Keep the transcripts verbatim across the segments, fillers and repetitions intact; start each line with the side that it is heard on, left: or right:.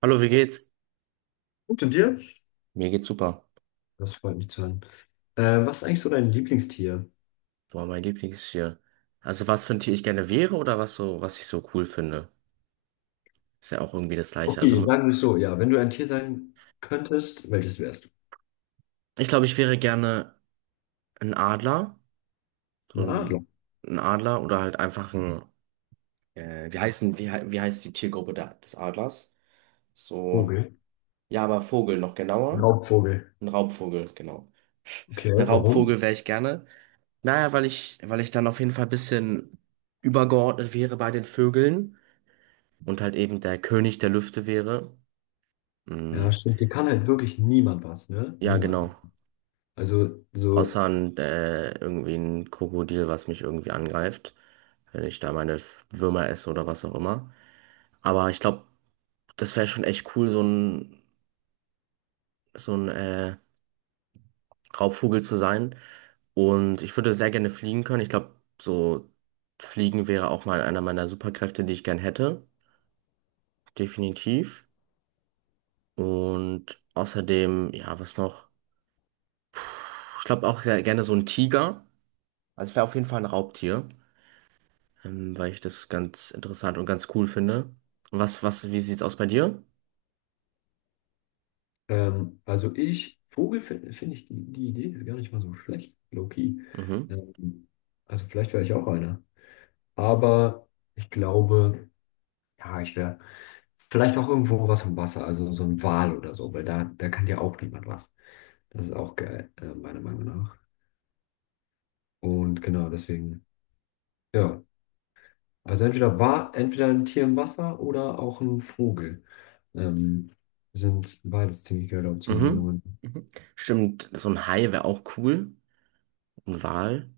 right: Hallo, wie geht's?
left: Gut, und dir?
right: Mir geht's super.
left: Das freut mich zu hören. Äh, was ist eigentlich so dein Lieblingstier?
right: Boah, mein Lieblingstier. Also was für ein Tier ich gerne wäre oder was so, was ich so cool finde. Ist ja auch irgendwie das Gleiche.
left: Okay,
right: Also
left: sagen wir so, ja, wenn du ein Tier sein könntest, welches wärst du?
right: ich glaube, ich wäre gerne ein Adler. So
left: Ein
right: ein,
left: Adler.
right: ein Adler oder halt einfach ein, äh, wie heißen, wie, hei- wie heißt die Tiergruppe da, des Adlers? So,
left: Vogel.
right: ja, aber Vogel noch genauer.
left: Raubvogel.
right: Ein Raubvogel, genau.
left: Okay,
right: Ein
left: warum?
right: Raubvogel wäre ich gerne. Naja, weil ich, weil ich dann auf jeden Fall ein bisschen übergeordnet wäre bei den Vögeln und halt eben der König der Lüfte wäre. Mm,
left: Ja, stimmt, dir kann halt wirklich niemand was, ne?
right: ja,
left: Niemand.
right: genau.
left: Also, so,
right: Außer ein, äh, irgendwie ein Krokodil, was mich irgendwie angreift, wenn ich da meine F- Würmer esse oder was auch immer. Aber ich glaube, das wäre schon echt cool, so ein, so ein äh, Raubvogel zu sein. Und ich würde sehr gerne fliegen können. Ich glaube, so fliegen wäre auch mal einer meiner Superkräfte, die ich gern hätte. Definitiv. Und außerdem, ja, was noch? Ich glaube auch sehr gerne so ein Tiger. Also ich wäre auf jeden Fall ein Raubtier, ähm, weil ich das ganz interessant und ganz cool finde. Was, was, wie sieht's aus bei dir?
left: ähm, also ich, Vogel finde find find ich die, die Idee ist gar nicht mal so schlecht, low-key.
right: Mhm.
left: Ähm, also vielleicht wäre ich auch einer. Aber ich glaube. Ja, ich wäre vielleicht auch irgendwo was am Wasser, also so ein Wal oder so, weil da, da kann dir auch niemand was. Das ist auch geil, äh, meiner Meinung nach. Und genau, deswegen, ja. Also entweder war, entweder ein Tier im Wasser oder auch ein Vogel. Ähm, sind beides ziemlich geile Optionen
right: Mhm.
left: genommen.
right: Stimmt, so ein Hai wäre auch cool. Ein Wal.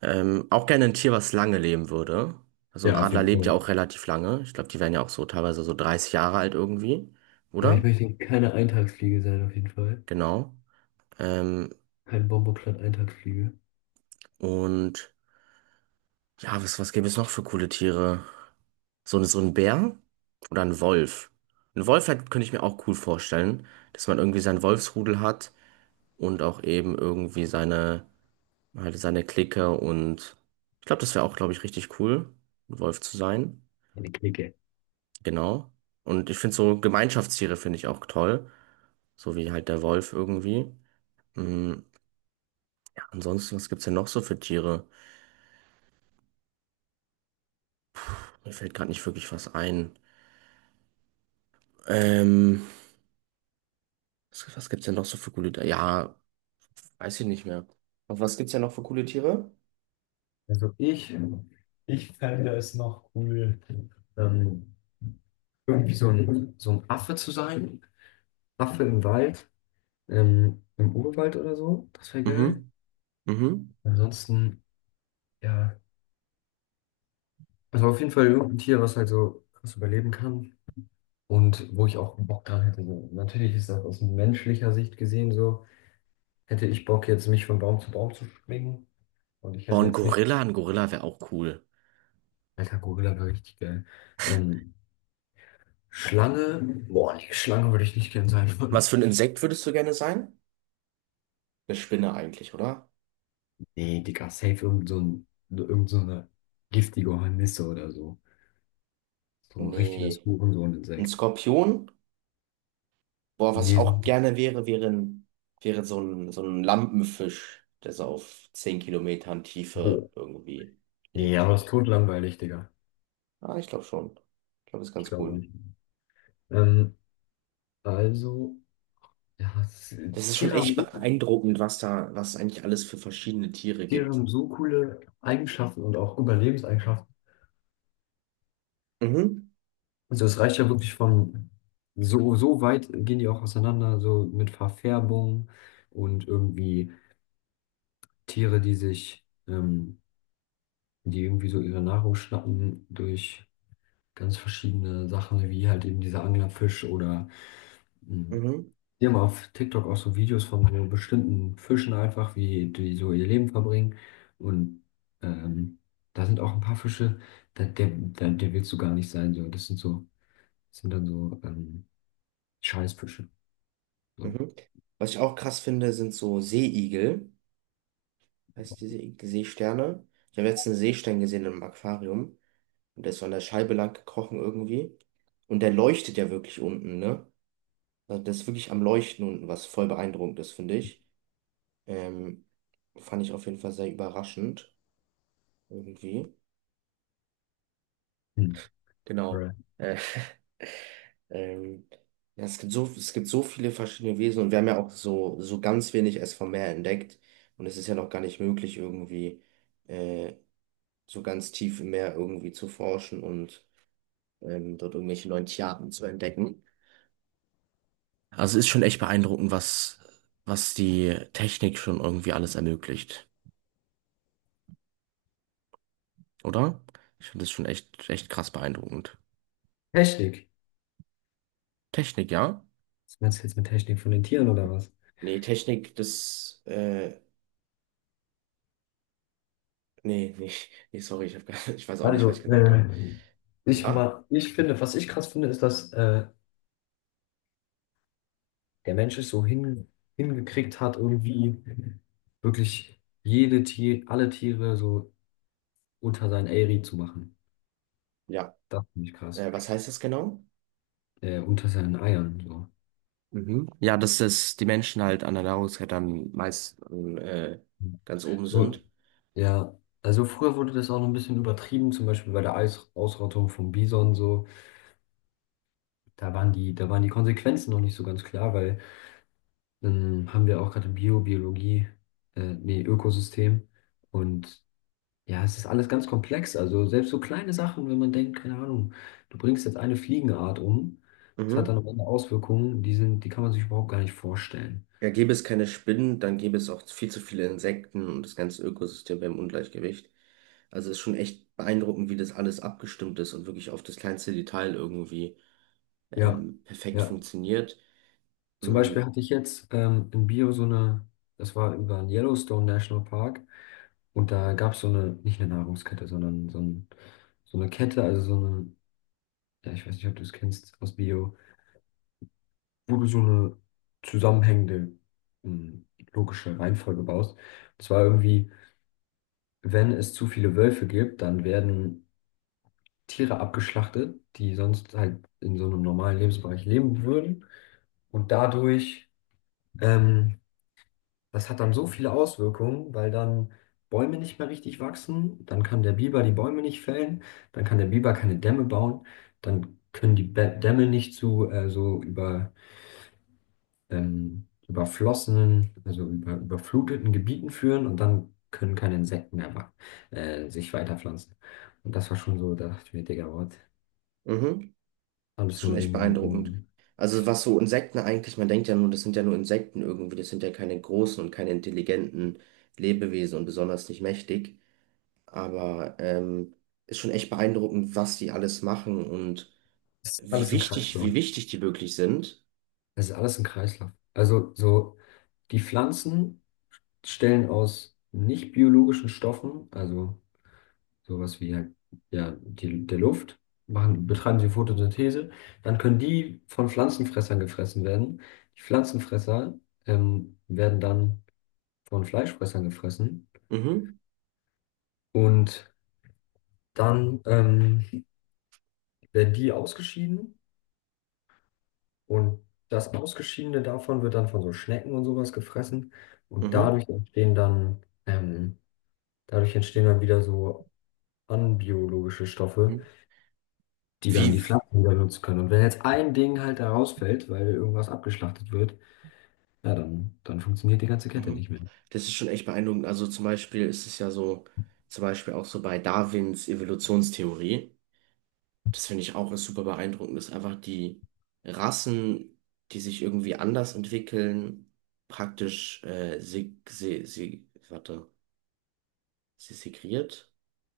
right: Ähm, auch gerne ein Tier, was lange leben würde. Also ein
left: Ja, auf
right: Adler
left: jeden
right: lebt ja
left: Fall.
right: auch relativ lange. Ich glaube, die werden ja auch so teilweise so dreißig Jahre alt irgendwie,
left: Ja, ich
right: oder?
left: möchte keine Eintagsfliege sein, auf jeden Fall.
right: Genau. Ähm,
left: Kein Bomboplat-Eintagsfliege.
right: und ja, was, was gäbe es noch für coole Tiere? So, ein- so ein Bär oder ein Wolf. Ein Wolf halt, könnte ich mir auch cool vorstellen, dass man irgendwie sein Wolfsrudel hat und auch eben irgendwie seine, halt seine Clique und ich glaube, das wäre auch, glaube ich, richtig cool, ein Wolf zu sein.
left: Eine Clique.
right: Genau. Und ich finde so Gemeinschaftstiere finde ich auch toll. So wie halt der Wolf irgendwie. Mhm. Ja, ansonsten, was gibt's denn noch so für Tiere? Mir fällt gerade nicht wirklich was ein. Ähm, was, was gibt's denn noch so für coole? Ja, weiß ich nicht mehr. Und was gibt's ja noch für coole Tiere?
left: Also ich, ich fände es noch cool, ähm, irgendwie so ein, so ein Affe zu sein. Affe im Wald, ähm, im Urwald oder so. Das wäre geil.
right: Mhm. Mhm.
left: Ansonsten, ja. Also auf jeden Fall irgendein Tier, was halt so krass überleben kann. Und wo ich auch Bock dran hätte. So, natürlich ist das aus menschlicher Sicht gesehen so. Hätte ich Bock, jetzt mich von Baum zu Baum zu schwingen. Und ich
right: Boah,
left: hätte
right: ein
left: jetzt nicht.
right: Gorilla, ein Gorilla wäre auch cool.
left: Alter, Gorilla wäre richtig geil. Ähm, Schlange. Boah, nee, Schlange würde ich nicht gern sein wollen.
right: Was für ein Insekt würdest du gerne sein? Eine Spinne eigentlich, oder?
left: Nee, Digga, safe irgend so ein, irgend so eine giftige Hornisse oder so. So ein richtiges
right: Nee. Ein
left: Hurensohn-Insekt.
right: Skorpion? Boah, was ich
left: Nee, so-
right: auch gerne wäre, wäre, ein, wäre so ein, so ein Lampenfisch, der so auf zehn Kilometern Tiefe
left: oh.
right: irgendwie
left: Nee,
right: lebt.
left: aber es ist totlangweilig, Digga.
right: Ah, ich glaube schon. Ich glaube, das ist
left: Ich
right: ganz
left: glaube
right: cool.
left: nicht. Ähm, also, ja, es,
right: Das ist schon
left: Tiere
right: echt
left: haben so,
right: beeindruckend, was da, was es eigentlich alles für verschiedene Tiere
left: Tiere
right: gibt.
left: haben so coole Eigenschaften und auch Überlebenseigenschaften.
right: Mhm.
left: Also es reicht ja wirklich von so, so weit gehen die auch auseinander, so mit Verfärbung und irgendwie Tiere, die sich, ähm, die irgendwie so ihre Nahrung schnappen durch ganz verschiedene Sachen, wie halt eben dieser Anglerfisch oder hm,
right: Mhm.
left: die haben auf TikTok auch so Videos von so bestimmten Fischen einfach, wie die so ihr Leben verbringen. Und ähm, da sind auch ein paar Fische, da, der, der, der willst du gar nicht sein. So. Das sind so, das sind dann so ähm, Scheißfische. So.
right: Mhm. Was ich auch krass finde, sind so Seeigel. Heißt die Seeigel, Seesterne. Ich habe jetzt einen Seestern gesehen im Aquarium. Und der ist so an der Scheibe lang gekrochen irgendwie. Und der leuchtet ja wirklich unten, ne? Also das ist wirklich am Leuchten unten, was voll beeindruckend ist, finde ich. Ähm, fand ich auf jeden Fall sehr überraschend. Irgendwie.
left: Hm.
right: Genau.
left: Alright.
right: Äh, Ähm, ja, es gibt so, es gibt so viele verschiedene Wesen und wir haben ja auch so, so ganz wenig erst vom Meer entdeckt. Und es ist ja noch gar nicht möglich, irgendwie äh, so ganz tief im Meer irgendwie zu forschen und ähm, dort irgendwelche neuen Tierarten zu entdecken. Also es ist schon echt beeindruckend, was, was die Technik schon irgendwie alles ermöglicht, oder? Ich finde das schon echt, echt krass beeindruckend.
left: Technik.
right: Technik, ja?
left: Was meinst du jetzt mit Technik von den Tieren oder was?
right: Nee, Technik, das, äh, nee, nee, nee, sorry, ich hab, gar- ich weiß auch nicht, was ich
left: Also,
right: gesagt
left: äh,
right: habe.
left: ich,
right: Ja?
left: ma ich finde, was ich krass finde, ist, dass äh, der Mensch es so hin hingekriegt hat, irgendwie wirklich jede Tier, alle Tiere so unter seinen Eyri zu machen.
right: Ja.
left: Das finde ich krass.
right: Äh, was heißt das genau?
left: Äh, unter seinen Eiern, so.
right: Mhm. Ja, dass es die Menschen halt an der Nahrungskette am meisten äh, ganz oben
left: So,
right: sind.
left: ja. Also früher wurde das auch noch ein bisschen übertrieben, zum Beispiel bei der Eis Ausrottung vom Bison so. Da waren die, da waren die Konsequenzen noch nicht so ganz klar, weil dann haben wir auch gerade Bio, Biologie, äh, nee, Ökosystem. Und ja, es ist alles ganz komplex. Also selbst so kleine Sachen, wenn man denkt, keine Ahnung, du bringst jetzt eine Fliegenart um, das hat
right: Mhm.
left: dann am Ende Auswirkungen, die sind, die kann man sich überhaupt gar nicht vorstellen.
right: Ja, gäbe es keine Spinnen, dann gäbe es auch viel zu viele Insekten und das ganze Ökosystem wäre im Ungleichgewicht. Also es ist schon echt beeindruckend, wie das alles abgestimmt ist und wirklich auf das kleinste Detail irgendwie
left: Ja.
right: ähm, perfekt
left: Ja,
right: funktioniert.
left: zum Beispiel
right: Mhm.
left: hatte ich jetzt ähm, in Bio so eine, das war über den Yellowstone National Park und da gab es so eine, nicht eine Nahrungskette, sondern so, ein, so eine Kette, also so eine, ja, ich weiß nicht, ob du es kennst aus Bio, wo du so eine zusammenhängende, ähm, logische Reihenfolge baust. Und zwar irgendwie, wenn es zu viele Wölfe gibt, dann werden Tiere abgeschlachtet, die sonst halt in so einem normalen Lebensbereich leben würden und dadurch. Ähm, Das hat dann so viele Auswirkungen, weil dann Bäume nicht mehr richtig wachsen, dann kann der Biber die Bäume nicht fällen, dann kann der Biber keine Dämme bauen, dann können die Bä- Dämme nicht zu äh, so über, ähm, überflossenen, also über, überfluteten Gebieten führen und dann können keine Insekten mehr wa- äh, sich weiterpflanzen. Und das war schon so, da dachte ich mir, Digga, what?
right: Mhm.
left: Alles
right: Ist schon
left: nur
right: echt
left: wegen diesem,
right: beeindruckend.
left: Gründen.
right: Also was so Insekten eigentlich, man denkt ja nur, das sind ja nur Insekten irgendwie, das sind ja keine großen und keine intelligenten Lebewesen und besonders nicht mächtig. Aber ähm, ist schon echt beeindruckend, was die alles machen und
left: Das ist
right: wie
left: alles im
right: wichtig,
left: Kreislauf.
right: wie wichtig die wirklich sind.
left: Es ist alles ein Kreislauf. Also so, die Pflanzen stellen aus nicht biologischen Stoffen, also sowas wie halt, ja, die, der Luft, machen, betreiben sie Photosynthese, dann können die von Pflanzenfressern gefressen werden. Die Pflanzenfresser ähm, werden dann von Fleischfressern gefressen
right: Mhm,
left: und dann ähm, werden die ausgeschieden und das Ausgeschiedene davon wird dann von so Schnecken und sowas gefressen und
right: mhm,
left: dadurch entstehen dann ähm, dadurch entstehen dann wieder so anbiologische Stoffe,
right: mhm.
left: die dann die
right: Wie,
left: Pflanzen wieder nutzen können. Und wenn jetzt ein Ding halt da rausfällt, weil irgendwas abgeschlachtet wird, ja, dann, dann funktioniert die ganze Kette
right: mhm.
left: nicht mehr.
right: Das ist schon echt beeindruckend. Also zum Beispiel ist es ja so, zum Beispiel auch so bei Darwins Evolutionstheorie. Das finde ich auch ist super beeindruckend, dass einfach die Rassen, die sich irgendwie anders entwickeln, praktisch äh, seg se se warte, se segregiert.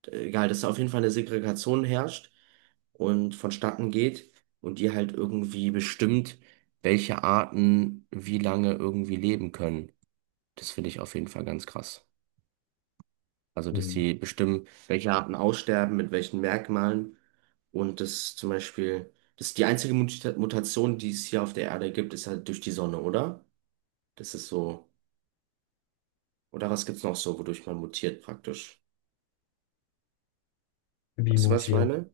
right: Egal, dass da auf jeden Fall eine Segregation herrscht und vonstatten geht und die halt irgendwie bestimmt, welche Arten wie lange irgendwie leben können. Das finde ich auf jeden Fall ganz krass. Also, dass
left: Hm.
right: die bestimmen, welche Arten aussterben, mit welchen Merkmalen. Und das zum Beispiel, das ist die einzige Muta- Mutation, die es hier auf der Erde gibt, ist halt durch die Sonne, oder? Das ist so. Oder was gibt's noch so, wodurch man mutiert praktisch?
left: Wie
right: Weißt du, was ich
left: mutiert.
right: meine?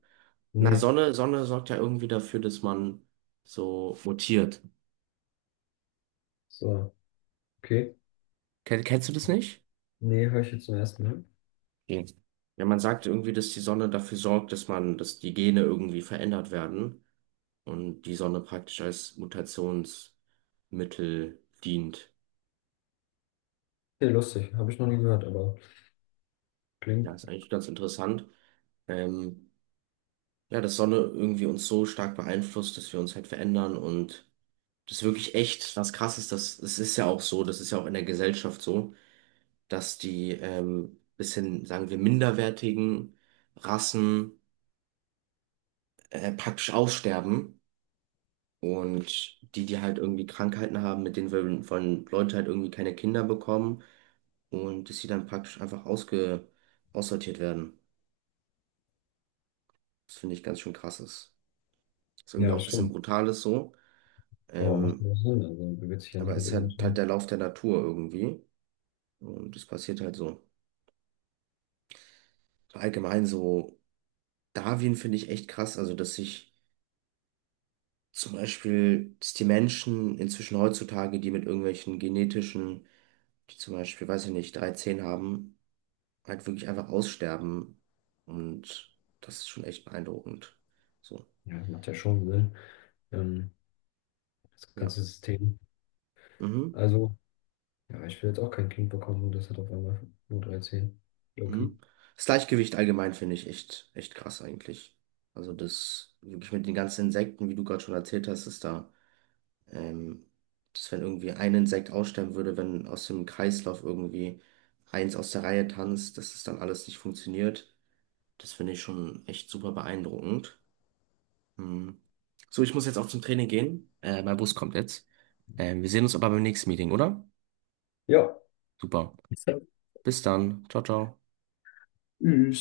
right: Na,
left: Nee,
right: Sonne, Sonne sorgt ja irgendwie dafür, dass man so mutiert.
left: so, okay.
right: Ken kennst du das nicht?
left: Nee, höre ich jetzt zum ersten Mal.
right: Nee. Ja, man sagt irgendwie, dass die Sonne dafür sorgt, dass man, dass die Gene irgendwie verändert werden und die Sonne praktisch als Mutationsmittel dient.
left: Nee, lustig, habe ich noch nie gehört, aber
right: Ja,
left: klingt,
right: ist eigentlich ganz interessant. Ähm, ja, dass Sonne irgendwie uns so stark beeinflusst, dass wir uns halt verändern und das ist wirklich echt was Krasses. Das, das ist ja auch so, das ist ja auch in der Gesellschaft so, dass die ähm, bisschen, sagen wir, minderwertigen Rassen äh, praktisch aussterben. Und die, die halt irgendwie Krankheiten haben, mit denen wollen, wollen Leute halt irgendwie keine Kinder bekommen, und dass sie dann praktisch einfach ausge aussortiert werden. Das finde ich ganz schön krass ist. Ist irgendwie
left: ja,
right: auch ein
left: das
right: bisschen
left: stimmt.
right: brutal ist so,
left: Aber macht
right: ähm,
left: nur Sinn, also bewegt sich ja
right: aber
left: nicht
right: es
left: mit
right: ist
left: irgendwas.
right: halt, halt der Lauf der Natur irgendwie und es passiert halt so. Allgemein so Darwin finde ich echt krass, also dass sich zum Beispiel, dass die Menschen inzwischen heutzutage, die mit irgendwelchen genetischen, die zum Beispiel, weiß ich nicht, dreizehn haben, halt wirklich einfach aussterben und das ist schon echt beeindruckend. So,
left: Ja, macht ja schon Sinn, ähm, das
right: ja.
left: ganze System.
right: Mhm.
left: Also, ja, ich will jetzt auch kein Kind bekommen und das hat auf einmal nur dreizehn. Zehen.
right: Mhm.
left: Loki.
right: Das Gleichgewicht allgemein finde ich echt, echt krass eigentlich. Also das, wirklich mit den ganzen Insekten, wie du gerade schon erzählt hast, ist da, ähm, dass wenn irgendwie ein Insekt aussterben würde, wenn aus dem Kreislauf irgendwie eins aus der Reihe tanzt, dass das dann alles nicht funktioniert. Das finde ich schon echt super beeindruckend. Mhm. So, ich muss jetzt auch zum Training gehen. Äh, mein Bus kommt jetzt. Ähm, wir sehen uns aber beim nächsten Meeting, oder?
left: Ja,
right: Super.
left: so.
right: Bis dann. Ciao, ciao.
left: Mhm.